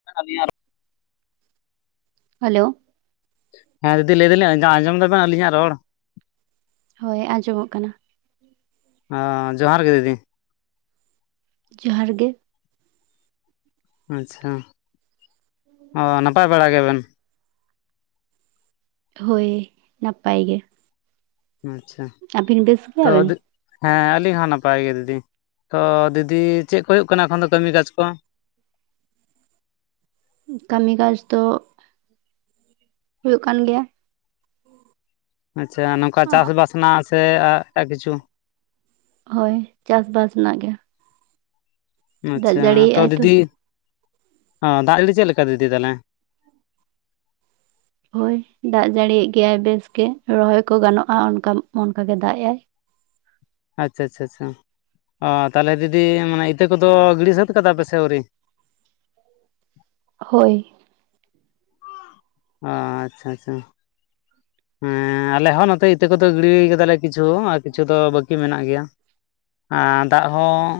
[unintelligible] Hello ᱦᱮᱸ ᱫᱤᱫᱤ ᱞᱟᱹᱭ ᱫᱟᱞᱤᱧ ᱟᱸᱡᱚᱢ ᱫᱟᱵᱮᱱ ᱟᱹᱞᱤᱧᱟᱜ ᱨᱚᱲ? ᱦᱳᱭ ᱟᱸᱡᱚᱢᱚᱜ ᱠᱟᱱᱟ᱾ ᱚ ᱡᱚᱦᱟᱨ ᱜᱮ ᱫᱤᱫᱤᱼᱼ ᱡᱚᱦᱟᱨ ᱜᱮ ᱟᱪᱪᱷᱟ ᱚ ᱱᱟᱯᱟᱭ ᱵᱟᱲᱟ ᱜᱮᱵᱮᱱ? ᱦᱳᱭ ᱱᱟᱯᱟᱭ ᱜᱮ᱾ ᱟᱪᱪᱷᱟ ᱟᱹᱵᱤᱱ ᱵᱮᱥ ᱛᱚ ᱜᱮᱭᱟᱵᱤᱱ ᱟᱫᱚᱼᱼ ᱦᱮᱸ ᱟᱹᱞᱤᱧ ᱦᱚᱸ ᱱᱟᱯᱟᱭ ᱜᱮ ᱫᱤᱫᱤ ᱛᱚ ᱫᱤᱫᱤ ᱪᱮᱫ ᱠᱚ ᱦᱩᱭᱩᱜ ᱠᱟᱱᱟ ᱮᱠᱷᱚᱱ ᱫᱚ ᱠᱟᱹᱢᱤ ᱠᱟᱡᱽ ᱠᱚ? ᱠᱟᱹᱢᱤ ᱠᱟᱡᱽ ᱫᱚᱼᱼ ᱦᱩᱭᱩᱜ ᱠᱟᱱ ᱜᱮᱭᱟ᱾ ᱟᱪᱪᱷᱟ ᱱᱚᱝᱠᱟ ᱪᱟᱥ ᱵᱟᱥ ᱨᱮᱱᱟᱜ ᱥᱮ ᱮ ᱠᱤᱪᱷᱩ? ᱦᱳᱭ ᱪᱟᱥ ᱵᱟᱥ ᱨᱮᱱᱟᱜ ᱜᱮ᱾ ᱫᱟᱜ ᱟᱪᱪᱷᱟ ᱛᱚ ᱡᱟᱹᱲᱤᱭᱮᱜᱼᱟᱭ ᱫᱤᱫᱤ ᱚ ᱫᱟᱜ ᱡᱟᱹᱲᱤ ᱪᱮᱫ ᱞᱮᱠᱟ ᱫᱤᱫᱤ ᱛᱟᱦᱚᱞᱮ? ᱦᱳᱭ ᱫᱟᱜ ᱡᱟᱹᱲᱤᱭᱟᱜ ᱜᱮᱭᱟᱭ ᱵᱮᱥ ᱜᱮ ᱨᱚᱦᱚᱭ ᱠᱚ ᱜᱟᱱᱚᱜᱼᱟ ᱚᱱᱠᱟ ᱚᱱᱠᱟ ᱜᱮ ᱫᱟᱜ ᱮ ᱟᱭ᱾ ᱟᱪᱪᱷᱟ ᱪᱪᱪᱷᱟ ᱚ ᱛᱟᱦᱚᱞᱮ ᱫᱤᱫᱤ ᱢᱟᱱᱮ ᱤᱛᱟᱹ ᱠᱚᱫᱚ ᱜᱤᱲᱤ ᱥᱟᱹᱛ ᱠᱟᱫᱟ ᱯᱮᱥᱮ ᱟᱹᱣᱨᱤ? ᱦᱳᱭ ᱚ ᱟᱪᱪᱷᱟ ᱟᱪᱪᱷᱟ ᱦᱮᱸ ᱟᱞᱮ ᱦᱚᱸ ᱱᱚᱛᱮ ᱤᱛᱟᱹ ᱠᱚᱫᱚ ᱜᱤᱲᱤ ᱠᱟᱫᱟᱞᱮ ᱠᱤᱪᱷᱩ ᱟᱨ ᱠᱤᱪᱷᱩ ᱫᱚ ᱵᱟᱹᱠᱤ ᱢᱮᱱᱟᱜ ᱜᱮᱭᱟ᱾ ᱟᱨ ᱫᱟᱜ ᱦᱚᱸᱼᱼ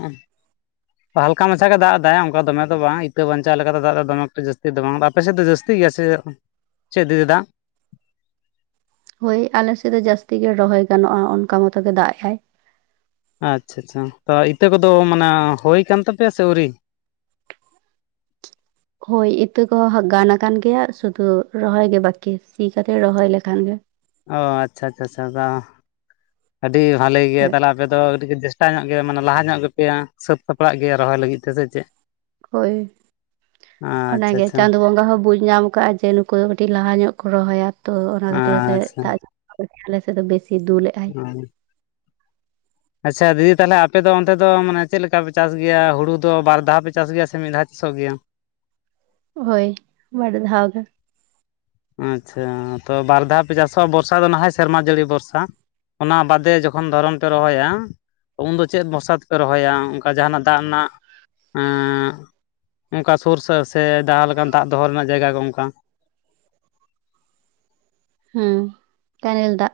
ᱦᱟᱞᱠᱟ ᱢᱟᱪᱷᱟ ᱜᱮ ᱫᱟᱜ ᱮᱫᱟᱭ ᱚᱱᱠᱟ ᱫᱚᱢᱮ ᱫᱚ ᱵᱟᱝ ᱤᱛᱟᱹ ᱵᱟᱧᱪᱟᱣ ᱞᱮᱠᱟ ᱛᱮ ᱫᱟᱜ ᱫᱚᱢᱮᱴ ᱡᱟᱹᱥᱛᱤ ᱫᱚᱢᱮᱼᱼ ᱟᱯᱮ ᱥᱮᱫ ᱫᱚ ᱡᱟᱹᱥᱛᱤ ᱜᱮᱭᱟ ᱥᱮ ᱪᱮᱫ ᱫᱤᱫᱤ ᱫᱟᱜ? ᱦᱳᱭ ᱟᱞᱮᱥᱮᱫ ᱫᱚ ᱡᱟᱹᱥᱛᱤ ᱜᱮ ᱨᱚᱦᱚᱭ ᱜᱟᱱᱚᱜᱼᱟ ᱚᱱᱠᱟ ᱢᱚᱛᱚ ᱜᱮ ᱫᱟᱜ ᱮ ᱟᱭ᱾ ᱟᱪᱪᱷᱟ ᱟᱪᱪᱷᱟ ᱛᱚ ᱤᱛᱟᱹ ᱠᱚᱫᱚ ᱢᱟᱱᱮ ᱦᱩᱭ ᱠᱟᱱ ᱛᱟᱯᱮᱭᱟ ᱥᱮ ᱟᱹᱣᱨᱤ? ᱦᱳᱭ ᱤᱛᱟᱹ ᱠᱚᱦᱚᱸ ᱜᱟᱱ ᱟᱠᱟᱱ ᱜᱮᱭᱟ ᱥᱩᱫᱷᱩ ᱨᱚᱦᱚᱭ ᱜᱮ ᱵᱟᱠᱤ ᱥᱤ ᱠᱟᱛᱮ ᱨᱚᱦᱚᱭ ᱞᱮᱠᱷᱟᱱ ᱜᱮ᱾ ᱚ ᱟᱪᱪᱷᱟ ᱟᱪᱪᱷᱟ ᱪᱷᱟ ᱟᱹᱰᱤ ᱵᱷᱟᱞᱮ ᱜᱮᱭᱟ ᱦᱳᱭ ᱛᱟᱦᱚᱞᱮ ᱟᱯᱮ ᱫᱚ ᱟᱹᱰᱤ ᱡᱟᱹᱥᱛᱤᱼᱼ ᱧᱚᱜ ᱜᱮᱭᱟ ᱢᱟᱱᱮ ᱞᱟᱦᱟ ᱧᱚᱜ ᱜᱮᱯᱮᱭᱟ ᱥᱟᱹᱛ ᱥᱟᱯᱲᱟᱜ ᱜᱮᱭᱟ ᱨᱚᱦᱚᱭ ᱞᱟᱹᱜᱤᱫ ᱛᱮ ᱥᱮ ᱪᱮᱫ? ᱦᱳᱭ ᱟᱪᱪᱷᱟ ᱚᱱᱟᱜᱮ ᱟᱪᱪᱷᱟ ᱪᱟᱸᱫ ᱵᱚᱸᱜᱟ ᱦᱚᱸ ᱵᱩᱡᱼᱼ ᱧᱟᱢ ᱠᱟᱜᱼᱟ ᱡᱮ ᱱᱩᱠᱩ ᱫᱚ ᱠᱟᱹᱴᱤᱡ ᱞᱟᱦᱟ ᱧᱚᱜ ᱠᱚ ᱨᱚᱦᱚᱭᱟ ᱛᱚ ᱚᱱᱟ ᱠᱷᱟᱹᱛᱤᱨ ᱛᱮ ᱟᱪᱪᱷᱟ ᱫᱟᱜᱼᱼ [unintelligible] ᱥᱮᱫ ᱵᱮᱥᱤ ᱫᱩᱞᱼᱼ ᱦᱚᱢ ᱟᱪᱪᱷᱟ ᱫᱤᱫᱤ ᱛᱟᱦᱚᱞᱮ ᱟᱯᱮ ᱫᱚ ᱚᱱᱛᱮ ᱫᱚ ᱢᱟᱱᱮ ᱪᱮᱫ ᱞᱮᱠᱟ ᱯᱮ ᱪᱟᱥ ᱜᱮᱭᱟ ᱦᱩᱲᱩ ᱫᱚ ᱵᱟᱨ ᱫᱷᱟᱣ ᱯᱮ ᱪᱟᱥ ᱜᱮᱭᱟ ᱥᱮ ᱢᱤᱫ ᱫᱷᱟᱣ ᱪᱟᱥᱚᱜ ᱜᱮᱭᱟ? ᱦᱳᱭ ᱵᱟᱨ ᱫᱷᱟᱣ ᱜᱮ᱾ ᱟᱪᱪᱷᱟ ᱛᱚ ᱵᱟᱨ ᱫᱷᱟᱣ ᱯᱮ ᱪᱟᱥᱚᱜᱼᱟ ᱵᱚᱨᱥᱟ ᱫᱚ ᱱᱟᱦᱚᱭ ᱥᱮᱨᱢᱟ ᱡᱟᱹᱲᱤ ᱵᱚᱨᱥᱟ᱾ ᱚᱱᱟ ᱵᱟᱫᱮ ᱡᱚᱠᱷᱚᱱ ᱫᱷᱚᱨᱚᱢ ᱯᱮ ᱨᱚᱦᱚᱭᱟ᱾ ᱩᱱᱫᱚ ᱪᱮᱫ ᱵᱚᱨᱚᱥᱟ ᱛᱮᱯᱮ ᱨᱚᱦᱚᱭᱟ ᱚᱱᱠᱟ ᱡᱟᱦᱟᱱᱟᱜ ᱫᱟᱜ ᱨᱮᱱᱟᱜ᱾ ᱚᱱᱠᱟ ᱥᱩᱨ ᱥᱮ ᱡᱟᱦᱟᱸ ᱞᱮᱠᱟᱱ ᱫᱟᱜ ᱫᱚᱦᱚ ᱨᱮᱱᱟᱜ ᱡᱟᱭᱜᱟ ᱠᱚ ᱚᱱᱠᱟ᱾ ᱦᱮᱸ ᱠᱟᱹᱱᱮᱞ ᱫᱟᱜ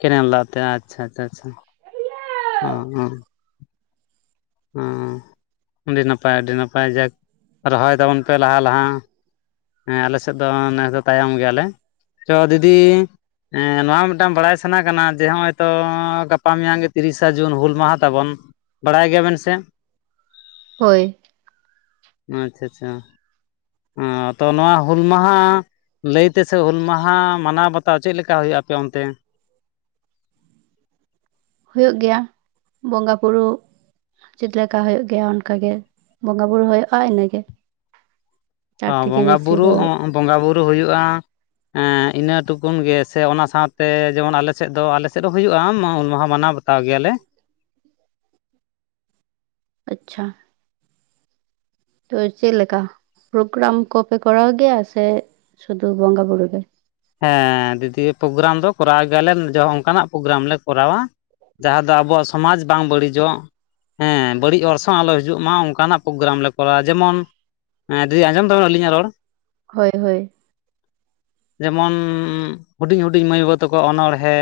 ᱠᱮᱱᱮᱞ ᱫᱟᱜ ᱛᱮ ᱟᱪᱪᱷᱟ ᱟᱪᱪᱷᱟ ᱟᱪᱷᱟ ᱚᱻ ᱟᱹᱰᱤ ᱱᱟᱯᱟᱭ ᱟᱹᱰᱤ ᱱᱟᱯᱟᱭ ᱡᱟᱠ ᱨᱚᱦᱚᱭ ᱛᱟᱵᱚᱱ ᱯᱮ ᱞᱟᱦᱟ ᱞᱟᱦᱟ᱾ ᱦᱮᱸ ᱟᱞᱮ ᱥᱮᱫ ᱫᱚ ᱱᱮᱥ ᱫᱚ ᱛᱟᱭᱚᱢ ᱜᱮᱭᱟᱞᱮ ᱛᱚ ᱫᱤᱫᱤᱼᱼ ᱦᱮᱸ ᱱᱚᱣᱟ ᱢᱤᱫᱴᱟᱝ ᱵᱟᱲᱟᱭ ᱥᱟᱱᱟ ᱠᱟᱱᱟ ᱡᱮ ᱱᱚᱜᱚᱭᱛᱚ, ᱜᱟᱯᱟ ᱢᱮᱭᱟᱝ ᱜᱮ ᱛᱤᱨᱤᱥᱟ ᱡᱩᱱ ᱦᱩᱞ ᱢᱟᱦᱟ ᱛᱟᱵᱚᱱ᱾ ᱵᱟᱲᱟᱭ ᱜᱮᱭᱟ ᱵᱮᱱ ᱥᱮ᱾ ᱦᱳᱭ ᱟᱪᱪᱷᱟ ᱟᱪᱪᱷᱟ ᱟ ᱛᱚ ᱱᱚᱣᱟ ᱦᱩᱞ ᱢᱟᱦᱟ ᱞᱟᱹᱭ ᱛᱮ ᱥᱮ ᱦᱩᱞ ᱢᱟᱦᱟ, ᱢᱟᱱᱟᱣ ᱵᱟᱛᱟᱣ ᱪᱮᱫ ᱞᱮᱠᱟ ᱦᱩᱭᱩᱜ ᱟᱯᱮ ᱚᱱᱛᱮ? ᱦᱩᱭᱩᱜ ᱜᱮᱭᱟ ᱵᱚᱸᱜᱟ ᱵᱩᱨᱩ ᱪᱮᱫ ᱞᱮᱠᱟ ᱦᱩᱭᱩᱜ ᱜᱮᱭᱟ ᱚᱱᱠᱟ ᱜᱮ, ᱵᱚᱸᱜᱟ ᱵᱩᱨᱩᱳ ᱦᱩᱭᱩᱜᱼᱟ ᱤᱱᱟᱹᱜ ᱜᱮ᱾ ᱦᱚᱸ ᱵᱚᱸᱜᱟ ᱵᱩᱨᱩ ᱫᱚ ᱚᱸᱻ ᱵᱚᱸᱜᱟ ᱵᱳᱩᱨᱩ ᱦᱩᱭᱩᱜᱼᱟ᱾ ᱮᱸᱻ ᱤᱱᱟᱹ ᱴᱩᱠᱩᱱ ᱜᱮ ᱥᱮ ᱚᱱᱟ ᱥᱟᱶᱛᱮ ᱡᱮᱢᱚᱱ ᱟᱞᱮ ᱥᱮᱫ ᱫᱚ ᱟᱞᱮ ᱥᱮᱫ ᱦᱚᱸ ᱦᱩᱭᱩᱜᱼᱟ᱾ᱦᱩᱞ ᱢᱟᱦᱟ ᱢᱟᱱᱟᱣ ᱵᱟᱛᱟᱣ ᱵᱟᱛᱟᱣ ᱜᱮᱭᱟᱞᱮ᱾ ᱟᱪᱪᱷᱟ᱾ ᱛᱚ ᱪᱮᱫ ᱞᱮᱠᱟ ᱯᱨᱳᱜᱨᱟᱢ ᱠᱚᱯᱮ ᱠᱚᱨᱟᱣ ᱜᱮᱭᱟ ᱥᱮ ᱥᱩᱫᱩ ᱵᱚᱸᱜᱟ ᱵᱩᱨᱩ ᱜᱮ᱾ ᱦᱮᱸ ᱫᱤᱫᱤ ᱯᱨᱳᱜᱨᱟᱢ ᱫᱚ ᱠᱚᱨᱟᱣ ᱜᱮᱭᱟ ᱞᱮ ᱚᱱᱠᱟᱱᱟᱜ ᱯᱨᱳᱜᱨᱟᱢ ᱞᱮ ᱠᱚᱨᱟᱣᱟ᱾ ᱡᱟᱦᱟᱸ ᱫᱚ ᱟᱵᱚᱣᱟᱜ ᱥᱚᱢᱟᱡᱽ ᱵᱟᱝ ᱵᱟᱹᱲᱤᱡᱚᱜ᱾ ᱦᱮᱸ ᱵᱟᱹᱲᱤᱡ ᱚᱨᱥᱚᱝ ᱟᱞᱚ ᱦᱤᱡᱩᱜ ᱢᱟ ᱚᱱᱠᱟᱱᱟᱜ ᱯᱨᱳᱜᱨᱟᱢ ᱞᱮ ᱠᱚᱨᱟᱣᱟ᱾ ᱡᱮᱢᱚᱱ ᱦᱮᱸ ᱫᱤᱫᱤ ᱟᱸᱡᱚᱢ ᱫᱟᱵᱤᱱ ᱟᱹᱧᱟᱜ ᱨᱚᱲ? ᱦᱳᱭ ᱦᱳᱭ ᱡᱮᱢᱚᱱ ᱦᱩᱰᱤᱧ ᱦᱩᱰᱤᱧ ᱢᱟᱹᱭ ᱵᱟᱹᱵᱩ ᱛᱟᱠᱚ ᱚᱱᱚᱬᱦᱮ,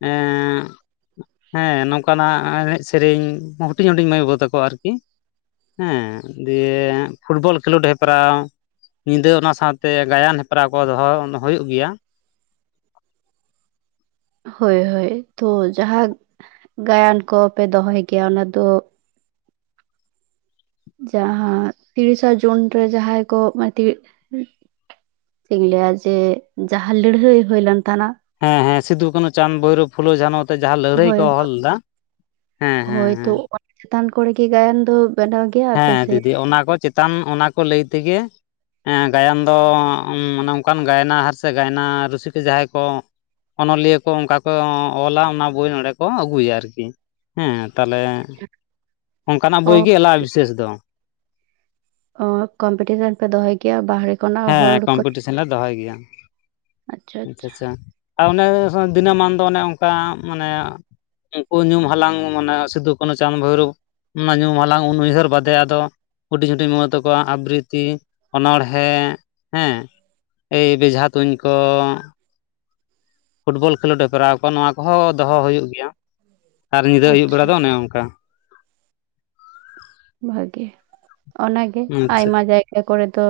ᱸ ᱮᱸᱻ ᱦᱮᱸ ᱱᱚᱝᱠᱟᱱᱟᱜ ᱮᱱᱮᱡ ᱥᱮᱨᱮᱧ ᱦᱩᱰᱤᱧ ᱦᱩᱰᱤᱧ ᱢᱟᱹᱭ ᱵᱟᱹᱵᱩ ᱛᱟᱠᱚᱣᱟ ᱟᱨᱠᱤ᱾ ᱦᱮᱸ ᱫᱤᱭᱮ ᱯᱷᱩᱴᱵᱚᱞ ᱠᱷᱮᱞᱳᱰ ᱦᱮᱯᱨᱟᱣ᱾ ᱧᱤᱫᱟᱹ ᱚᱱᱟ ᱥᱟᱶᱛᱮ ᱜᱟᱭᱟᱱ ᱦᱮᱯᱨᱟᱣ ᱠᱚ ᱫᱚᱦᱚ ᱦᱩᱭᱩᱜ ᱜᱮᱭᱟ᱾ ᱦᱳᱭ ᱦᱳᱭ ᱛᱚ ᱡᱟᱦᱟᱸ ᱜᱟᱭᱟᱱ ᱠᱚᱯᱮ ᱫᱚᱦᱚᱭ ᱜᱮᱭᱟ ᱚᱱᱟ ᱫᱚ ᱡᱟᱦᱟᱸᱟᱸ ᱛᱤᱨᱤᱥᱟ ᱡᱩᱱ ᱨᱮ ᱡᱟᱦᱟᱸᱭ ᱠᱚ ᱢᱤᱴᱤᱡ ᱪᱮᱫ ᱤᱧ ᱞᱟᱹᱭᱟ ᱡᱮ ᱡᱟᱦᱟᱸ ᱞᱟᱹᱲᱦᱟᱹᱭ ᱦᱩᱭᱞᱮᱱ ᱛᱟᱦᱮᱱᱟ᱾ ᱦᱮᱸ ᱦᱮᱸ ᱥᱤᱫᱩ, ᱠᱟᱹᱱᱦᱩ, ᱪᱟᱸᱫ, ᱵᱭᱨᱳᱵ, ᱯᱷᱩᱞ, ᱡᱷᱟᱱ, ᱛᱚ ᱡᱟᱦᱟᱸ ᱞᱟᱹᱲᱦᱟᱹᱭ ᱦᱳᱭ ᱠᱚ ᱦᱚᱦ ᱞᱮᱫᱟ ᱦᱮᱸ ᱦᱮᱸ ᱦᱳᱭ ᱛᱚ ᱦᱮᱸ ᱚᱱᱟ ᱪᱮᱛᱟᱱ ᱠᱚᱨᱮ ᱜᱮ ᱜᱟᱭᱟᱱ ᱫᱚ ᱵᱮᱱᱟᱣ ᱜᱮᱭᱟ ᱟᱯᱮ ᱦᱮᱸ ᱥᱮ ᱫᱤᱫᱤ ᱚᱱᱟ ᱠᱚ ᱪᱮᱛᱟᱱ ᱚᱱᱟ ᱠᱚ ᱞᱟᱹᱭ ᱛᱮᱜᱮ ᱦᱮᱸ ᱜᱟᱭᱟᱱ ᱫᱚ ᱟᱱᱮ ᱚᱱᱠᱟᱱ ᱜᱟᱭᱱᱟᱦᱟᱨ ᱥᱮ, ᱜᱟᱭᱱᱟ ᱨᱩᱥᱤᱠᱟ ᱡᱟᱦᱟᱸᱭ ᱠᱚ ᱚᱱᱚᱞᱤᱭᱟᱹ ᱠᱚ ᱚᱱᱠᱟ ᱠᱚ ᱚᱞᱟ ᱚᱱᱟ ᱵᱳᱭ ᱱᱚᱸᱰᱮ ᱠᱚ ᱟᱹᱜᱩᱭᱟ ᱟᱨᱠᱤ᱾ ᱦᱮᱸ ᱛᱟᱦᱚᱞᱮ [inaudible] ᱚᱱᱠᱟᱱᱟᱜ ᱚ ᱵᱳᱭ ᱜᱮ ᱮᱞᱟᱜᱼᱟ ᱵᱤᱥᱮᱥ ᱫᱚ᱾ ᱚ ᱠᱚᱢᱯᱤᱴᱤᱥᱚᱱ ᱯᱮ ᱫᱚᱦᱚᱭ ᱠᱮᱭᱟ ᱵᱟᱦᱨᱮ ᱠᱷᱚᱱᱟᱜ ᱦᱚᱲ ᱦᱮᱸ ᱠᱚ ᱠᱚᱢᱯᱤᱴᱤᱥᱚᱱ ᱞᱮ ᱫᱚᱦᱚᱭ ᱜᱮᱭᱟ, ᱟᱪᱪᱷᱟ ᱟᱪᱪᱷᱟ᱾ ᱟᱨ ᱚᱱᱮ ᱫᱤᱱᱟᱹᱢᱟᱱ ᱫᱚ ᱚᱱᱮ ᱚᱱᱠᱟ, ᱢᱟᱱᱮ ᱩᱱᱠᱩ ᱧᱩᱢ ᱦᱟᱞᱟᱝ ᱢᱟᱱᱮ ᱥᱤᱫᱩ ᱠᱟᱹᱱᱦᱩ ᱪᱟᱸᱫᱽ ᱵᱷᱳᱭᱨᱳᱵᱽ᱾ ᱚᱱᱟ ᱧᱩ ᱦᱟᱞᱟᱝ ᱩᱱ ᱩᱭᱦᱟᱹᱨ ᱵᱟᱫᱮ ᱟᱫᱚ ᱦᱩᱰᱤᱧ ᱦᱩᱰᱤᱧ ᱢ ᱛᱟᱠᱚᱣᱟ ᱟᱵᱨᱤᱛᱤ ᱚᱱᱚᱬᱦᱮᱸ ᱦᱮᱸ ᱮᱭ ᱵᱮᱡᱷᱟ ᱛᱩᱧ ᱠᱚ, ᱯᱷᱩᱴᱵᱚᱞ ᱠᱷᱮᱞᱳᱰ ᱦᱮᱯᱨᱟᱣ ᱠᱚ ᱱᱚᱣᱟ ᱠᱚᱦᱚᱸ ᱫᱚᱦᱚ ᱦᱩᱭᱩᱜ ᱜᱮᱭᱟ᱾ ᱟᱨ ᱧᱤᱫᱟᱹ ᱟᱹᱭᱩᱵ ᱟᱪᱪᱷᱟ ᱵᱮᱲᱟ ᱫᱚ ᱚᱱᱮ ᱚᱱᱠᱟ᱾ ᱵᱷᱟᱜᱤ ᱚᱱᱟᱜᱮ ᱟᱪᱪᱷᱟ ᱟᱭᱢᱟ ᱡᱟᱭᱜᱟ ᱠᱚᱨᱮ ᱫᱚ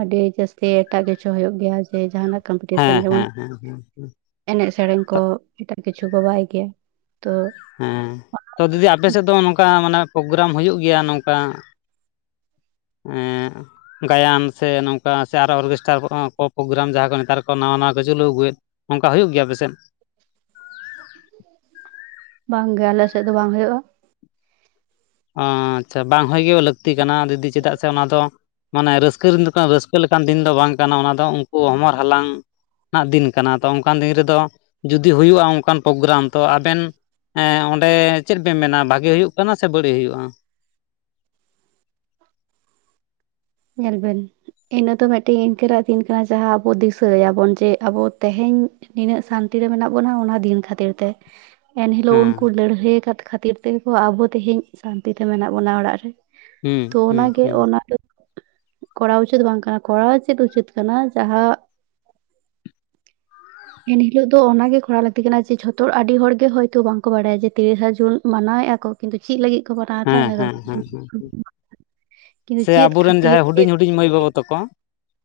ᱟᱹᱰᱤ ᱡᱟᱹᱥᱛᱤ ᱮᱴᱟᱜ ᱠᱤᱪᱷᱩ ᱦᱩᱭᱩᱜᱳᱜ ᱜᱮᱭᱟ᱾ᱡᱮ ᱡᱟᱦᱟᱱᱟᱜ ᱠᱚᱢᱯᱤᱴᱤᱥᱱ ᱦᱮᱸ ᱡᱮᱢᱚᱱ ᱦᱮᱸ ᱦᱮᱸ ᱦᱮᱸ ᱮᱱᱮᱡ ᱥᱮᱨᱮᱧ ᱠᱚ ᱮᱴᱟᱜ ᱠᱤᱪᱷᱩ ᱠᱚ ᱵᱟᱭ ᱜᱮᱭᱟ ᱛᱚᱼᱼ ᱦᱮᱸ ᱛᱚ ᱫᱤᱫᱤ ᱟᱯᱮᱥᱮᱫ ᱫᱚ ᱱᱚᱝᱠᱟ ᱢᱟᱱᱮ ᱯᱨᱳᱜᱨᱟᱢ ᱦᱩᱭᱩᱜ ᱜᱮᱭᱟ? ᱱᱚᱝᱠᱟ? ᱮᱻ ᱜᱟᱭᱟᱱ ᱥᱮ ᱱᱚᱝᱠᱟ ᱥᱮ ᱟᱨᱚ ᱚᱨᱠᱮᱥᱴᱟᱨ ᱠᱚ ᱯᱨᱳᱜᱨᱟᱢ ᱡᱟᱦᱟᱸ ᱠᱚ ᱱᱮᱛᱟᱨ ᱠᱚ ᱱᱟᱣᱟ ᱱᱟᱣᱟ ᱠᱚ ᱪᱟᱹᱞᱩ ᱟᱹᱜᱩᱭᱮᱫ? ᱚᱱᱠᱟ ᱦᱩᱭᱩᱜ ᱜᱮᱭᱟ ᱟᱯᱮᱥᱮᱫ? ᱵᱟᱝ ᱜᱮ ᱟᱞᱮᱥᱮᱫ ᱫᱚ ᱵᱟᱝ ᱦᱩᱭᱩᱜᱼᱟ᱾ ᱚ ᱟᱪᱪᱷᱟ ᱵᱟᱝ ᱦᱚᱭ ᱜᱮ ᱞᱟᱹᱠᱛᱤ ᱠᱟᱱᱟ ᱫᱤᱫᱤ ᱪᱮᱫᱟᱜ ᱥᱮ, ᱚᱱᱟ ᱫᱚᱼᱼ ᱢᱟᱱᱮ ᱨᱟᱹᱥᱠᱟᱹ ᱨᱮᱱ ᱫᱚ ᱨᱟᱹᱥᱠᱟᱹ ᱞᱮᱠᱟᱱ ᱫᱤᱱ ᱫᱚ ᱵᱟᱝ ᱠᱟᱱᱟ᱾ ᱚᱱᱟ ᱫᱚ ᱩᱱᱠᱩ ᱦᱚᱢᱚᱨ ᱦᱟᱞᱟᱝᱼᱼ ᱫᱤᱱ ᱠᱟᱱᱟ ᱛᱚ ᱚᱱᱠᱟᱱ ᱫᱤᱱ ᱨᱮᱫᱚ ᱡᱩᱫᱤ ᱦᱩᱭᱩᱜᱼᱟ ᱚᱱᱠᱟᱱ ᱯᱨᱳᱜᱨᱟᱢ, ᱛᱚ ᱟᱵᱮᱱᱼᱼ ᱦᱮᱸ ᱚᱸᱰᱮ ᱪᱮᱫ ᱯᱮ ᱢᱮᱱᱟ, ᱵᱷᱟᱜᱤ ᱦᱩᱭᱩᱜ ᱠᱟᱱᱟ, ᱥᱮ ᱵᱟᱹᱲᱤᱡ ᱦᱩᱭᱩᱜᱼᱟ? ᱧᱮᱞᱵᱮᱱ, ᱤᱱᱟᱹ ᱫᱚ ᱢᱤᱫᱴᱮᱱ ᱤᱱᱠᱟᱹᱱᱟᱜ ᱫᱤᱱ ᱠᱟᱱᱟ ᱡᱟᱦᱟᱸ ᱟᱵᱚ ᱫᱤᱥᱟᱹᱭᱟᱵᱚᱱ ᱡᱮ ᱟᱵᱚ ᱛᱮᱦᱮᱧᱼᱼ ᱱᱤᱱᱟᱹᱜ ᱥᱟᱱᱛᱤ ᱨᱮ ᱢᱮᱱᱟᱜ ᱵᱚᱱᱟ ᱚᱱᱟ ᱫᱤᱱ ᱠᱷᱟᱹᱛᱤᱨ ᱛᱮ᱾ ᱮᱱᱦᱤᱞᱳᱜ ᱦᱮᱸ ᱩᱱᱠᱩ ᱞᱟᱹᱲᱦᱟᱹᱭ ᱟᱠᱟᱫ ᱠᱷᱟᱹᱛᱤᱨ ᱛᱮ ᱜᱮ ᱠᱚ ᱟᱵᱚ ᱛᱮᱦᱮᱧ ᱥᱟᱱᱛᱤ ᱛᱮ ᱢᱮᱱᱟᱜ ᱵᱚᱱᱟ ᱚᱲᱟᱜ ᱨᱮ᱾ ᱦᱮᱸ ᱛᱚ ᱚᱱᱟ ᱦᱮᱸ ᱜᱮ, ᱦᱮᱸ ᱚᱱᱟ ᱫᱚᱼᱼ ᱠᱚᱨᱟᱣ ᱩᱪᱤᱛ ᱵᱟᱝ ᱠᱟᱱᱟ, ᱠᱚᱨᱟᱣ ᱪᱮᱫ ᱩᱪᱤᱛ ᱠᱟᱱᱟ ᱡᱟᱦᱟᱸᱼᱼ ᱮᱱᱦᱤᱞᱳᱜ ᱫᱚ ᱚᱱᱟᱜᱮ ᱠᱚᱨᱟᱣ ᱞᱟᱹᱠᱛᱤ ᱠᱟᱱᱟ, ᱡᱮ ᱡᱷᱚᱛᱚ ᱦᱚᱲ ᱟᱹᱰᱤ ᱦᱚᱲ ᱜᱮ ᱦᱭᱛᱚ ᱵᱟᱝᱠᱚ ᱵᱟᱲᱟᱭᱟ ᱡᱮ ᱛᱤᱨᱤᱥᱟ ᱡᱩᱱ ᱢᱟᱱᱟᱣᱮᱫᱼᱟ ᱠᱚᱼᱼ ᱠᱤᱱᱛᱩ ᱪᱮᱫ ᱞᱟᱹᱜᱤᱫ ᱠᱚ ᱠᱚᱨᱟᱣ ᱮᱫᱟ ᱦᱮᱸ ᱤᱱᱟᱹ ᱫᱚ ᱦᱮᱸ ᱦᱮᱸ ᱦᱮᱸ ᱠᱤᱱᱛᱩ ᱪᱮᱫ ᱠᱷᱟᱹᱛᱤᱨ ᱪᱼᱼ ᱤᱧ ᱢᱟᱹᱭ ᱵᱟᱹᱵᱟ ᱛᱟᱠᱚ᱾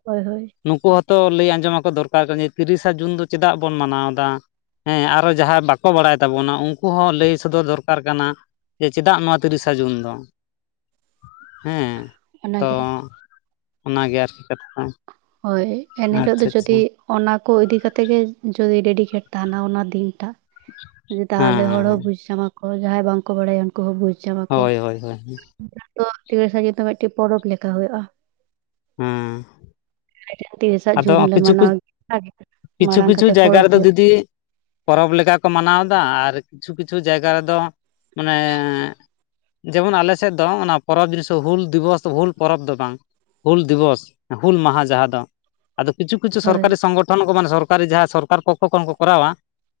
ᱦᱳᱭ ᱦᱳᱭ, ᱱᱩᱠᱩ ᱦᱚᱸᱛᱚ ᱞᱟᱹᱭ ᱟᱸᱡᱚᱢ ᱟᱠᱚ ᱫᱚᱨᱠᱟᱨ ᱠᱟᱱᱟ, ᱛᱤᱨᱤᱥᱟ ᱡᱩᱱ ᱫᱚ ᱪᱮᱫᱟᱜ ᱵᱚᱱ ᱢᱟᱱᱟᱣ ᱮᱫᱟ? ᱦᱮᱸ ᱟᱨᱚ ᱡᱟᱦᱟᱸᱭ ᱵᱟᱠᱚ ᱵᱟᱲᱟᱭ ᱛᱟᱵᱚᱱᱟ ᱩᱱᱠᱩ ᱦᱚᱸ ᱞᱟᱹᱭ ᱥᱚᱫᱚᱨ ᱫᱚᱨᱠᱟᱨ ᱠᱟᱱᱟ᱾ ᱡᱮ ᱪᱮᱫᱟᱜ ᱱᱚᱣᱟ᱾ ᱛᱤᱨᱤᱥᱟ ᱡᱩᱱ ᱫᱚ᱾ ᱦᱮᱸ ᱛᱚᱼᱼ ᱚᱱᱟᱜᱮ ᱚᱱᱟᱜᱮ ᱟᱨᱠᱤ ᱠᱟᱛᱷᱟ, ᱦᱳᱭ ᱮᱱᱦᱤᱞᱳᱜ ᱫᱚ ᱟᱪᱪᱷᱟ ᱟᱪᱪᱷᱟ ᱡᱩᱫᱤᱼᱼ ᱦᱮᱸ ᱚᱱᱟ ᱠᱚ ᱤᱫᱤ ᱠᱟᱛᱮ ᱜᱮ ᱡᱩᱫᱤ ᱰᱤᱰᱤᱠᱮᱴ ᱛᱟᱦᱮᱱᱟ ᱚᱱᱟ ᱫᱤᱱᱴᱟᱜ᱾ ᱛᱟᱦᱚᱞᱮ ᱦᱚᱲ ᱦᱮᱸ ᱦᱚᱸ ᱵᱩᱡ ᱥᱟᱢᱟ ᱠᱚ ᱡᱟᱦᱟᱸᱭ ᱵᱟᱝᱠᱚ ᱵᱟᱲᱟᱭᱟ᱾ ᱠᱩᱦ ᱵᱩᱡᱽ ᱧᱟᱢᱟ ᱠᱚ ᱦᱳᱭ ᱦᱳᱭ ᱦᱳᱭ ᱛᱚ ᱢᱤᱫᱴᱮᱱ ᱯᱚᱨᱚᱵᱽ ᱞᱮᱠᱟ ᱦᱩᱭᱩᱜᱼᱟ᱾ ᱦᱮᱸ᱾ ᱟ ᱛᱤᱨᱤᱥᱟᱜ ᱟᱫᱚ ᱡᱩᱱ ᱞᱮ ᱠᱤᱪᱷᱩ ᱢᱟᱱᱟᱣ ᱜᱮᱭᱟ ᱟᱨ ᱠᱤᱪᱷᱩ ᱢᱟᱲᱟᱝ ᱠᱤᱪᱷᱩ ᱠᱟᱛᱮ ᱡᱟᱭᱜᱟ ᱯᱚᱨᱚᱵᱽ ᱨᱮᱫᱚ ᱦᱩᱭᱩᱜᱼᱼ ᱫᱤᱫᱤ ᱯᱚᱨᱚᱵᱽ ᱞᱮᱠᱟ ᱠᱚ ᱢᱟᱱᱟᱣ ᱮᱫᱟ, ᱟᱨ ᱠᱤᱪᱷᱩ ᱠᱤᱪᱷᱩ ᱡᱟᱭᱜᱟ ᱨᱮᱫᱚ ᱢᱟᱱᱮᱼᱼ ᱡᱮᱢᱚᱱ ᱟᱞᱮ ᱥᱮᱫ ᱫᱚ, ᱚᱱᱟ ᱯᱚᱨᱚᱵᱽ ᱡᱤᱱᱤᱥ ᱫᱚ ᱦᱩᱞ ᱫᱤᱵᱚᱥ ᱦᱩᱞ ᱯᱚᱨᱚᱵᱽ ᱫᱚ ᱵᱟᱝ᱾ ᱦᱩᱞ ᱫᱤᱵᱚᱥ, ᱦᱩᱞ ᱢᱟᱦᱟ ᱡᱟᱦᱟᱸ ᱫᱚ᱾ ᱟᱫᱚ ᱠᱤᱪᱷᱩ ᱠᱤᱪᱷᱩ ᱦᱳᱭ ᱥᱚᱨᱡᱟᱨᱤ ᱥᱚᱝᱜᱚᱴᱷᱚᱱ ᱠᱚ ᱢᱟᱱᱮ ᱥᱚᱨᱼᱼ ᱚᱠᱟᱨᱮ ᱡᱟᱦᱟᱸ ᱥᱚᱨᱠᱟᱨ ᱯᱚᱠᱠᱷᱚ ᱠᱷᱚᱱ ᱠᱚᱨᱟᱣᱟ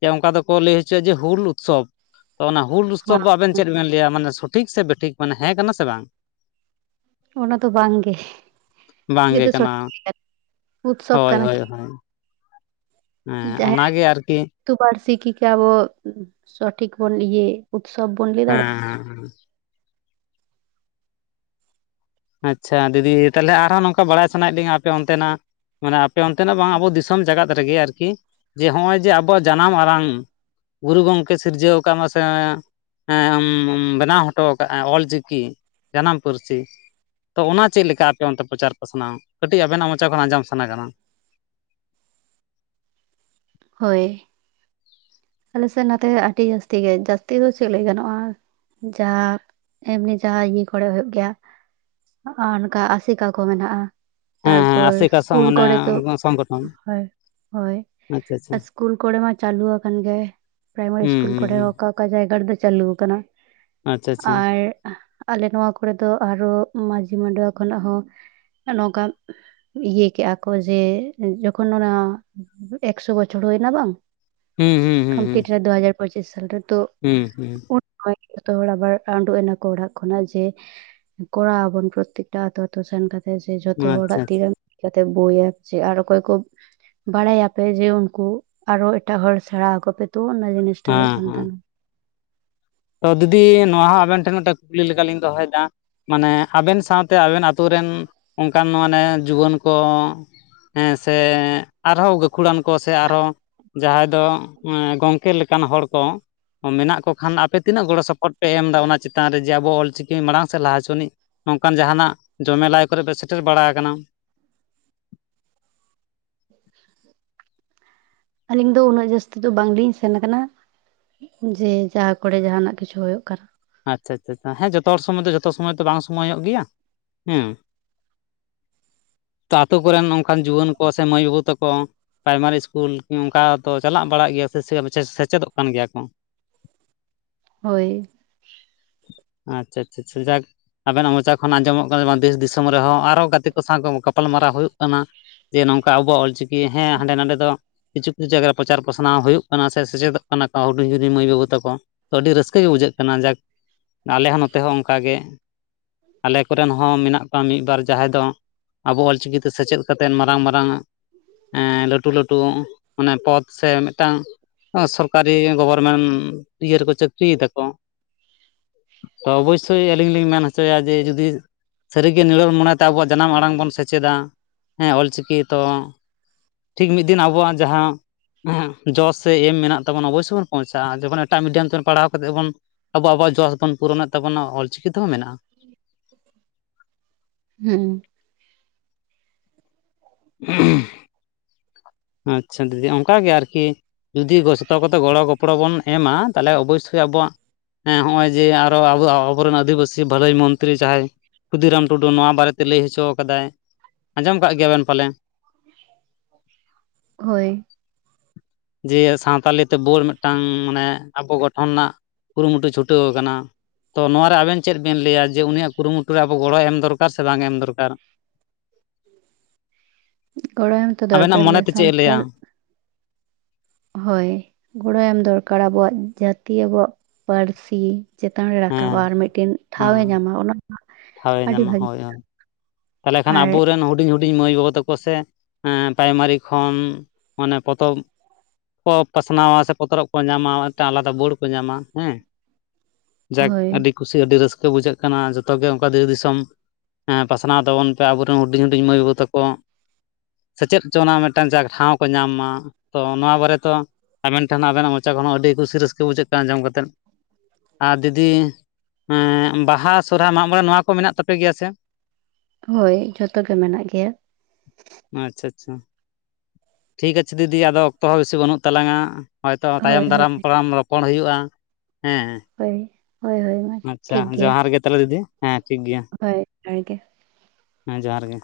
ᱡᱮ ᱚᱱᱠᱟ ᱫᱚᱠᱚ ᱞᱟᱹᱭ ᱦᱚᱪᱚᱼᱟ ᱡᱮ ᱦᱩᱞ ᱩᱛᱥᱚᱵᱽ᱾ ᱛᱚ ᱚᱱᱟ ᱦᱩᱞ ᱩᱥᱛᱚᱵ ᱫᱚ ᱟᱵᱮᱱ ᱪᱮᱫ ᱵᱮᱱ ᱞᱟᱹᱭᱟ? ᱢᱟᱱᱮ ᱥᱚᱴᱷᱤᱠ ᱥᱮ ᱵᱮᱴᱷᱤᱠ ᱢᱟᱱᱮᱸ ᱠᱟᱱᱟ ᱥᱮ ᱵᱟᱝ? ᱚᱱᱟ ᱫᱚ ᱵᱟᱝ ᱜᱮ᱾ ᱵᱟᱝᱜᱮ ᱪᱤᱠᱟᱹᱛᱮ ᱠᱟᱱᱟ ᱥᱚᱴᱷᱤᱠ ᱜᱮᱭᱟ᱾ ᱦᱳᱭ ᱦᱳᱭ ᱦᱳᱭ᱾ ᱦᱮᱸ, ᱡᱟᱦᱟᱸᱭ ᱚᱱᱟᱜᱮ ᱟᱨᱠᱤ᱾ ᱟᱹᱛᱩ ᱯᱟᱹᱨᱥᱤ ᱠᱤ ᱜᱮ ᱟᱵᱚ ᱥᱚᱴᱷᱤᱠ ᱵᱚᱱ ᱤᱭᱟᱹ ᱩᱛᱥᱚᱵ ᱵᱚᱱ ᱞᱟᱹᱭ ᱫᱟᱲᱮᱭᱟᱜᱼᱟ᱾ ᱦᱮᱸᱮᱸ᱾ ᱟᱪᱪᱷᱟ ᱫᱤᱫᱤ, ᱛᱟᱦᱚᱞᱮ ᱟᱨᱦᱚᱸ ᱱᱚᱝᱠᱟ ᱵᱟᱲᱟᱭ ᱥᱟᱱᱟᱭᱮᱫ ᱞᱤᱧᱟᱹ ᱟᱯᱮ ᱚᱱᱛᱮᱱᱟᱜᱼᱼ ᱢᱟᱱᱮ ᱟᱯᱮ ᱚᱱᱛᱮᱱᱟᱜ ᱵᱟᱝ ᱟᱵᱚ ᱫᱤᱥᱚᱢ ᱡᱟᱠᱟᱛ ᱨᱮᱜᱮ ᱟᱨᱠᱤ? ᱡᱮ ᱱᱚᱜᱼᱚᱭ ᱡᱮ ᱟᱵᱚᱣᱟᱜ ᱡᱟᱱᱟᱢ ᱟᱲᱟᱝ, ᱜᱩᱨᱩ ᱜᱚᱢᱠᱮ ᱥᱤᱨᱡᱟᱹᱣ ᱟᱠᱟᱫ ᱢᱟᱥᱮᱼᱼ ᱵᱮᱱᱟᱣ ᱦᱚᱴᱚ ᱟᱠᱟᱫᱼᱟ ᱚᱞᱪᱤᱠᱤ ᱡᱟᱱᱟᱢ ᱯᱟᱹᱨᱥᱤ᱾ ᱛᱚ ᱚᱱᱟ ᱪᱮᱫ ᱞᱮᱠᱟ ᱟᱯᱮ ᱚᱱᱛᱮ ᱯᱚᱪᱟᱨ ᱯᱟᱥᱱᱟᱣ-ᱟ ᱾ ᱠᱟᱹᱴᱤᱡ ᱟᱵᱮᱱᱟᱜ ᱢᱚᱪᱟ ᱠᱷᱚᱱ ᱟᱸᱡᱚᱢ ᱥᱟᱱᱟ ᱠᱟᱱᱟ ᱾ ᱦᱳᱭ᱾ ᱟᱞᱮ ᱥᱮᱫ ᱱᱛᱮ ᱟᱹᱰᱤ ᱡᱟᱹᱥᱛᱤ ᱜᱮ, ᱡᱟᱹᱥᱛᱤ ᱫᱚ ᱪᱮᱫ ᱞᱟᱹᱭ ᱜᱟᱱᱚᱜᱼᱟ ᱡᱟᱦᱟᱸ, ᱮᱢᱱᱤ ᱡᱟᱦᱟᱸ ᱤᱭᱟᱹ ᱠᱚᱨᱮ ᱦᱩᱭᱩᱜ ᱜᱮᱭᱟ ᱾ ᱟᱨ ᱚᱱᱠᱟ ᱟᱥᱮᱠᱟ ᱠᱚ ᱢᱮᱱᱟᱜᱼᱟ ᱾ ᱦᱮᱸ ᱦᱮᱸ ᱛᱟᱨᱯᱚᱨ ᱟᱥᱮᱠᱟ ᱤᱥᱠᱩᱞ ᱢᱟᱱᱮ ᱠᱚᱨᱮ ᱛᱚ, ᱥᱚᱝᱜᱚᱴᱷᱚᱱ ᱦᱚᱭ, ᱦᱚᱭ ᱾ ᱟᱪᱪᱷᱟ ᱟᱪᱪᱷᱟ ᱤᱥᱠᱩᱞ ᱠᱚᱨᱮ ᱢᱟ ᱪᱟᱹᱟᱞᱩᱣᱟ ᱜᱮ ᱯᱨᱟᱭᱢᱟᱨᱤ ᱦᱩᱸ ᱤᱥᱠᱩᱞ ᱦᱩᱸ ᱠᱚᱨᱮ ᱦᱩᱸ ᱚᱠᱟ ᱚᱠᱟ ᱡᱟᱭᱜᱟ ᱨᱮᱫᱚ ᱪᱟᱹᱞᱩ ᱟᱠᱟᱱᱟ ᱟᱪᱪᱷᱟ ᱟᱪᱪᱷᱟ ᱾ ᱟᱨ ᱟᱞᱮ ᱱᱚᱣᱟ ᱠᱚᱨᱮ ᱫᱚ ᱟᱨᱦᱚ ᱢᱟᱺᱡᱷᱤ ᱢᱟᱰᱣᱟ ᱠᱷᱚᱱᱟᱜ ᱦᱚᱸ, ᱱᱚᱝᱠᱟᱱ ᱤᱭᱟᱹ ᱠᱮᱜᱼᱟᱠᱚ ᱡᱮ ᱡᱚᱠᱷᱚᱱ ᱚᱱᱟ ᱮᱠ ᱥᱚ ᱵᱚᱪᱷᱚᱨ ᱦᱩᱭᱱᱟ ᱵᱟᱝ ᱦᱩᱸ ᱦᱩᱸ ᱦᱩᱸ ᱮᱱᱛᱮ ᱠᱷᱟᱡ ᱫᱚ ᱫᱩ ᱦᱟᱡᱟᱨ ᱯᱚᱸᱪᱤᱥ ᱥᱟᱞ ᱨᱮᱛᱚᱼᱼ ᱦᱩᱸ ᱦᱩᱸ ᱾ ᱩᱱ [inaudible] ᱡᱚᱛᱚ ᱦᱚᱲ ᱟᱵᱟᱨ ᱟᱸᱰᱳᱜ ᱮᱱᱟᱠᱚ ᱚᱲᱟᱜ ᱠᱷᱚᱱᱟᱜ ᱡᱮ ᱠᱚᱨᱟᱣ ᱟᱵᱚᱱ ᱯᱨᱚᱛᱛᱮᱠᱴᱟ ᱟᱛᱳ ᱟᱛᱳ ᱥᱮᱱ ᱠᱟᱛᱮᱜ ᱦᱩᱸ ᱡᱷᱚᱛᱚ ᱟᱪᱪᱷᱟ ᱦᱚᱲᱟᱜ ᱟᱪᱪᱷᱟ ᱛᱤᱨᱮᱱ ᱪ [inaudible] ᱠᱟᱛᱮ ᱵᱳᱭ ᱟᱨ ᱚᱠᱚᱭ ᱠᱚ, ᱵᱟᱲᱟᱭ-ᱟᱯᱮ ᱡᱮ ᱩᱱᱠᱩ ᱟᱨᱚ ᱮᱴᱟᱜ ᱦᱚᱲ ᱥᱮᱬᱟ ᱟᱠᱚ ᱯᱮ ᱛᱚ ᱚᱱᱟ ᱡᱤᱱᱤᱥ ᱴᱟᱜ ᱦᱳᱭᱳᱜ ᱦᱮᱸ ᱠᱟᱱ ᱦᱮᱸ ᱛᱟᱸᱦᱮᱱᱟ ᱾ ᱛᱚ ᱫᱤᱫᱤ ᱱᱚᱣᱟ ᱦᱚᱸ ᱟᱵᱮᱱ ᱴᱷᱮᱱ ᱢᱤᱫ ᱴᱮᱱ ᱠᱩᱠᱞᱤ ᱞᱮᱠᱟ ᱞᱤᱧ ᱫᱚᱦᱚᱭᱮᱫᱟ ᱾ ᱢᱟᱱᱮ ᱟᱵᱮᱱ ᱥᱟᱶᱛᱮ ᱟᱵᱮᱱ ᱟᱛᱳ ᱨᱮᱱ ᱚᱱᱠᱟᱱ ᱢᱟᱱᱮ ᱡᱩᱣᱟᱹᱱ ᱠᱚᱼᱼ ᱦᱮᱸ ᱥᱮ, ᱟᱨᱦᱚᱸ ᱜᱟᱹᱠᱷᱩᱲᱟᱱ ᱠᱚ ᱥᱮ ᱟᱨᱦᱚᱸᱼᱼ ᱡᱟᱦᱟᱸᱭ ᱫᱚ, ᱮᱸ ᱜᱚᱝᱠᱮ ᱞᱮᱠᱟᱱ ᱦᱚᱲ ᱠᱚ ᱢᱮᱱᱟᱜ ᱠᱚ ᱠᱷᱟᱱ ᱟᱯᱮᱼᱼ ᱛᱤᱱᱟᱹᱜ ᱜᱚᱲᱚ ᱥᱚᱯᱚᱦᱚᱫ ᱯᱮ ᱮᱢ ᱚᱫᱟ, ᱚᱱᱟ ᱪᱮᱛᱟᱱ ᱨᱮ ᱡᱮ ᱟᱵᱚ ᱚᱞ ᱪᱤᱠᱤ ᱢᱟᱲᱟᱝ ᱥᱮᱫ ᱞᱟᱦᱟ ᱦᱚᱪᱚᱱᱤᱡ ᱾ ᱱᱚᱝᱠᱟᱱ ᱡᱟᱸᱦᱟᱱᱟᱜ ᱡᱚᱢᱮᱞᱟᱭ ᱠᱚᱨᱮ ᱯᱮ ᱥᱮᱴᱮᱨ ᱵᱟᱲᱟ ᱟᱠᱟᱱᱟ? [inaudible] ᱟᱞᱤᱧ ᱫᱚ ᱩᱱᱟᱹᱜ ᱡᱟᱹᱥᱛᱤ ᱫᱚ ᱵᱟᱝ ᱞᱤᱧ ᱥᱮᱱ ᱟᱠᱟᱱᱟ ᱾ ᱡᱮ ᱡᱟᱦᱟᱸ ᱠᱚ ᱨᱮ ᱡᱟᱦᱱᱟᱜ ᱠᱤᱪᱷᱩ ᱦᱩᱭᱩᱜ ᱠᱟᱱᱟ ᱾ ᱟᱪᱪᱷᱟ ᱟᱪᱪᱷᱟ ᱦᱮᱸ ᱡᱷᱚᱛᱚ ᱦᱚᱲ ᱥᱚᱢᱚᱭ ᱫᱚ ᱡᱷᱚᱛᱚ ᱥᱚᱢᱚᱭ ᱫᱚ ᱵᱟᱝ ᱥᱚᱢᱚᱭᱚᱜ ᱜᱮᱭᱟ, ᱦᱮᱸᱼᱼ ᱛᱚ ᱟᱛᱳ ᱠᱚᱨᱮᱱ ᱱᱚᱝᱠᱟᱱ ᱡᱩᱣᱟᱹᱱ ᱠᱚ ᱥᱮ ᱢᱟᱹᱭ ᱵᱟᱹᱵᱩ ᱛᱟᱠᱚᱼᱼ ᱯᱨᱟᱭᱢᱟᱨᱤ ᱤᱥᱠᱩᱞ ᱚᱱᱠᱟ ᱫᱚ ᱪᱟᱞᱟᱣ ᱵᱟᱲᱟᱜ ᱜᱮᱭᱟ ᱥᱮ, ᱥᱮ ᱥᱮᱪᱮᱫᱚᱜ ᱠᱟᱱ ᱜᱮᱭᱟ ᱠᱚ ᱾ ᱦᱳᱭ ᱟᱪᱪᱷᱟ ᱟᱪᱪᱷᱟ ᱟᱪᱪᱷᱟ ᱡᱟᱠᱼᱼ ᱟᱵᱮᱱᱟᱜ ᱢᱚᱪᱟ ᱠᱷᱚᱱ ᱟᱸᱡᱚᱢᱚᱜ ᱠᱟᱱᱟ ᱡᱮ ᱫᱮᱥ ᱫᱤᱥᱚᱢ ᱨᱮᱦᱚᱸ ᱟᱨᱦᱚᱸ ᱜᱟᱛᱮ ᱠᱚ ᱥᱟᱶ ᱠᱚ ᱜᱟᱯᱟᱞ ᱢᱟᱨᱟᱣ ᱦᱩᱭᱩᱜ ᱠᱟᱱᱟ ᱾ ᱡᱮ ᱱᱚᱝᱠᱟ ᱟᱵᱚᱣᱟᱜ ᱚᱞᱪᱤᱠᱤ ᱦᱚᱸ ᱦᱟᱸᱰᱮ ᱱᱟᱸᱰᱮ ᱫᱚᱼᱼ ᱠᱤᱪᱷᱩ ᱠᱤᱪᱷᱩ ᱡᱟᱭᱜᱟ ᱯᱨᱚᱪᱟᱨ ᱯᱟᱥᱱᱟᱣ ᱦᱩᱭᱩᱜ ᱠᱟᱱᱟ ᱥᱮᱪᱮᱫᱚᱜ ᱠᱟᱱᱟ, ᱦᱩᱰᱤᱧ ᱦᱩᱰᱤᱧ ᱢᱟᱹᱭ ᱵᱟᱹᱵᱩ ᱛᱟᱠᱚ ᱾ ᱛᱚ ᱟᱹᱰᱤ ᱨᱟᱹᱥᱠᱟᱹ ᱜᱮ ᱵᱩᱡᱷᱟᱹᱜ ᱠᱟᱱᱟ ᱡᱟᱠ, ᱟᱞᱮ ᱦᱚᱸ ᱱᱚᱛᱮ ᱦᱚᱸ ᱚᱱᱠᱟ ᱜᱮ ᱾ ᱟᱞᱮ ᱠᱚᱨᱮᱱ ᱦᱚᱸ ᱢᱮᱱᱟᱜ ᱠᱚᱣᱟ ᱢᱤᱫ ᱵᱟᱨ ᱡᱟᱦᱟᱸᱭ ᱫᱚᱼᱼ ᱟᱵᱚ ᱚᱞ ᱪᱤᱠᱤ ᱛᱮ ᱥᱮᱪᱮᱫ ᱠᱟᱛᱮᱫ ᱢᱟᱨᱟᱝ ᱢᱟᱨᱟᱝᱼᱼ ᱮᱸ ᱞᱟᱹᱴᱩ ᱞᱟᱹᱴᱩ, ᱢᱟᱱᱮ ᱯᱚᱫᱽ ᱥᱮ ᱢᱤᱫᱴᱟᱝᱼᱼ ᱮ ᱥᱚᱨᱠᱟᱨᱤ ᱜᱚᱵᱷᱚᱨᱢᱮᱱᱴ ᱤᱭᱟᱹ ᱨᱮᱠᱚ ᱪᱟᱹᱠᱨᱤ ᱫᱟᱠᱚ ᱾ ᱛᱚ ᱚᱵᱚᱥᱥᱳᱭ ᱟᱹᱞᱤᱧ ᱞᱤᱧ ᱢᱮᱱ ᱦᱚᱪᱚᱭ ᱫᱟ ᱡᱮ, ᱡᱩᱫᱤᱼᱼ ᱥᱟᱹᱨᱤ ᱜᱮ ᱱᱤᱨᱚᱲ ᱢᱚᱱᱮ ᱛᱮ ᱟᱵᱚᱣᱟᱜ ᱡᱟᱱᱟᱢ ᱟᱲᱟᱝ ᱵᱚᱱ ᱥᱮᱪᱮᱫᱟ, ᱦᱮᱸ ᱚᱞ ᱪᱤᱠᱤ ᱛᱚᱼᱼ ᱴᱷᱤᱠ ᱢᱤᱫ ᱫᱤᱱ ᱟᱵᱚᱣᱟᱜ ᱡᱟᱦᱟᱸᱼᱼ ᱦᱮᱸ ᱡᱚᱥ ᱥᱮ ᱮᱢ ᱢᱮᱱᱟᱜ ᱛᱟᱵᱚᱱ ᱚᱵᱚᱥᱥᱳ ᱵᱚᱱ ᱯᱳᱣᱪᱟᱜᱼᱟ, ᱡᱚᱠᱷᱚᱱ ᱮᱴᱟᱜ ᱢᱤᱰᱤᱭᱟᱢ ᱛᱮ ᱯᱟᱲᱦᱟᱣ ᱠᱟᱛᱮ ᱵᱚᱱᱼᱼ ᱟᱵᱚ ᱟᱵᱚᱣᱟᱜ ᱡᱚᱥ ᱵᱚᱱ ᱯᱩᱨᱚᱱᱮᱫ ᱛᱟᱵᱚᱱᱟ ᱚᱞ ᱪᱤᱠᱤ ᱛᱮ ᱦᱚᱸ ᱢᱮᱱᱟᱜᱼᱟ ᱾ ᱦᱩᱸ [unintelligible] ᱟᱪᱪᱷᱟ ᱫᱤᱫᱤ ᱚᱱᱠᱟ ᱜᱮ ᱟᱨᱠᱤ ᱾ ᱡᱩᱫᱤ ᱡᱚ ᱛᱚ ᱠᱚ ᱛᱮ ᱜᱚᱲᱚ ᱜᱚᱯᱚ ᱲᱚᱜ ᱵᱚᱱ ᱮᱢᱟ ᱛᱟᱦᱞᱮ ᱚᱵᱚᱥᱥᱳᱭ ᱟᱵᱚᱣᱟᱜ᱾ ᱦᱮᱸ ᱦᱚᱜᱼᱚᱭ ᱡᱮ ᱟᱨᱚ ᱟᱵᱚ ᱟᱵᱚ ᱨᱮᱱ ᱟᱹᱫᱤ ᱵᱟᱹᱥᱤ ᱵᱷᱟᱹᱞᱟᱹᱭ ᱢᱚᱱ ᱛᱤᱨᱤ ᱡᱟᱦᱟᱸᱭ ᱠᱷᱩᱫᱷᱤᱨᱟᱢ ᱴᱩᱰᱩ ᱱᱚᱣᱟ ᱵᱟᱨᱮ ᱛᱮ ᱞᱟᱹᱭ ᱦᱚ ᱪᱚ ᱟᱠᱟᱫᱟᱭ ᱟᱸᱡᱚᱢ ᱠᱟᱫ ᱜᱮᱭᱟ ᱵᱤᱱ ᱯᱟᱞᱮᱱ᱾ ᱦᱳᱭ ᱡᱮ ᱥᱟᱱᱛᱟᱲᱤ ᱛᱮ ᱵᱷᱟᱹᱲ ᱢᱤᱫ ᱴᱟᱝ ᱢᱟᱱᱮ ᱟᱵᱚ ᱜᱚᱴᱷᱚᱱ ᱨᱮᱱᱟᱜ ᱠᱩᱨᱩ ᱢᱩᱴᱩ ᱪᱷᱩᱴᱟᱹᱣ ᱟᱠᱟᱱᱟ᱾ ᱛᱚ ᱱᱚᱣᱟ ᱨᱮ ᱟᱵᱮᱱ ᱪᱮᱫ ᱵᱮᱱ ᱞᱟᱹᱭ ᱟ ᱡᱮ ᱩᱱᱤᱭᱟᱜ ᱠᱩᱨᱩ ᱢᱩᱴᱩ ᱨᱮ ᱟᱵᱚ ᱜᱚᱲᱚ ᱮᱢ ᱫᱚᱨᱠᱟᱨ ᱥᱮ ᱵᱟᱝ ᱮᱢ ᱫᱚᱨᱠᱟᱨ᱾ ᱜᱚᱲᱚ ᱮᱢ ᱛᱚ ᱟᱵᱮᱱᱟᱜ ᱫᱚᱨᱠᱟᱨ ᱢᱚᱱᱮ ᱜᱮ ᱛᱮ ᱪᱮᱫ ᱮ ᱞᱟᱹᱭᱟ? ᱥᱟᱱᱛᱟᱲ ᱦᱳᱭ ᱜᱚᱲᱚᱭ ᱮᱢ ᱫᱚᱨᱠᱟᱨ ᱟᱵᱚᱣᱟᱜ ᱡᱟᱹᱛᱤ ᱟᱵᱚᱣᱟᱜ ᱯᱟᱹᱨᱥᱤ ᱪᱮᱛᱟᱱ ᱨᱮ ᱨᱟᱠᱟᱵᱟ ᱦᱮᱸ ᱟᱨ ᱢᱤᱫ ᱴᱤᱱ ᱴᱷᱟᱶ ᱮ ᱧᱟᱢ‌ ᱚᱱᱟᱼᱼ ᱴᱷᱟᱶ ᱮ ᱧᱟᱢᱟ ᱦᱳᱭ ᱦᱳᱭ ᱛᱟᱦᱞᱮ ᱠᱷᱟᱱ ᱟᱵᱚ ᱟᱨ ᱨᱮᱱᱼᱼ ᱦᱩᱰᱤᱧ ᱦᱩᱰᱤᱧ ᱢᱟᱹᱭ ᱵᱟᱵᱩ ᱛᱟᱠᱚ ᱥᱮ ᱯᱮᱨᱟᱭ ᱢᱟᱨᱤ ᱠᱷᱚᱱ ᱢᱟᱱᱮ ᱯᱚᱛᱚᱵᱼᱼ ᱠᱚ ᱯᱟᱥ ᱱᱟᱣ ᱥᱮ ᱯᱚᱛᱚ ᱨᱚᱜ ᱠᱚ ᱧᱟᱢᱟ ᱢᱤᱫ ᱴᱟᱝ ᱟᱞᱟᱫᱟ ᱵᱳᱲ ᱠᱚ ᱧᱟᱢᱟ ᱦᱮᱸᱼᱼ ᱡᱟᱠ ᱦᱳᱭ ᱟᱹᱰᱤ ᱠᱩᱥᱤ ᱟᱹᱰᱤ ᱨᱟᱹᱥᱠᱟᱹ ᱵᱩᱡᱷᱟᱹᱜ ᱠᱟᱱᱟ ᱡᱷᱚᱛᱚ ᱜᱮ ᱚᱱᱠᱟ ᱫᱮᱥ ᱫᱤᱥᱚᱢᱼᱼ ᱯᱟᱥᱟᱱᱟᱣ ᱛᱟᱵᱚᱱ ᱯᱮ ᱟᱵᱚ ᱨᱮᱱ ᱦᱩᱰᱤᱧ ᱦᱩᱰᱤᱧ ᱢᱟᱹᱭ ᱵᱟᱹᱵᱩ ᱛᱟᱠᱚ, ᱥᱮᱪᱮᱫ ᱦᱚᱪᱚ ᱱᱟ ᱢᱤᱫ ᱴᱟᱝ ᱡᱟ ᱴᱷᱟᱶ ᱠᱚ ᱧᱟᱢ ᱢᱟ ᱛᱚ ᱱᱚᱣᱟ ᱵᱟᱨᱮᱛᱚ ᱟᱵᱮᱱ ᱴᱷᱮᱱ ᱦᱚᱸ ᱟᱵᱮ ᱱᱟᱜ ᱢᱚᱪᱟ ᱠᱷᱚᱱᱟᱜ ᱟᱹᱰᱤ ᱠᱩᱥᱤ ᱨᱟᱹᱠᱟᱹ ᱵᱩᱡᱷᱟᱹᱜ ᱠᱟᱱᱟ ᱟᱸᱡᱚᱢ ᱠᱟᱛᱮᱫ᱾ ᱟᱨ ᱫᱤᱫᱤ ᱵᱟᱦᱟ ᱥᱚᱨᱦᱟᱭ ᱢᱟᱜ ᱢᱚᱬᱮ ᱱᱚᱣᱟ ᱠᱚ ᱢᱮᱱᱟᱜ ᱛᱟᱯᱮ ᱜᱮᱭᱟ ᱥᱮ? ᱦᱳᱭ ᱡᱷᱚᱛᱚ ᱜᱮ ᱢᱮᱱᱟᱜ ᱜᱮᱭᱟ᱾ ᱟᱪᱪᱷᱟ ᱪᱪᱪᱷᱟ ᱴᱷᱤᱠ ᱜᱟᱪᱷᱮ ᱫᱤᱫᱤ ᱟᱫᱚ ᱚᱠᱛᱚ ᱦᱚᱸ ᱵᱮᱥᱤ ᱵᱟᱹᱱᱩᱜ ᱛᱟᱞᱟᱝᱼᱟ᱾ ᱦᱚᱭ ᱛᱚ ᱦᱳᱭ ᱛᱟᱭᱚᱢ ᱫᱟᱨᱟᱢ ᱦᱳᱭ ᱯᱟᱞᱮᱱ ᱨᱚᱯᱚᱲ ᱦᱳᱭᱳᱜᱼᱟ ᱦᱮᱸ ᱦᱳᱭ ᱦᱳᱭ ᱦᱳᱭ ᱢᱟᱼᱼ ᱟᱪᱪᱷᱟ ᱡᱚᱦᱟᱨ ᱜᱮ ᱛᱟᱦᱚᱞᱮ ᱫᱤᱫᱤ ᱦᱮᱸ ᱴᱷᱤᱠ ᱜᱮᱭᱟ᱾ ᱦᱳᱭ ᱡᱚᱦᱟᱨ ᱜᱮᱼᱼ ᱦᱮᱸ ᱡᱚᱦᱟᱨ ᱜᱮ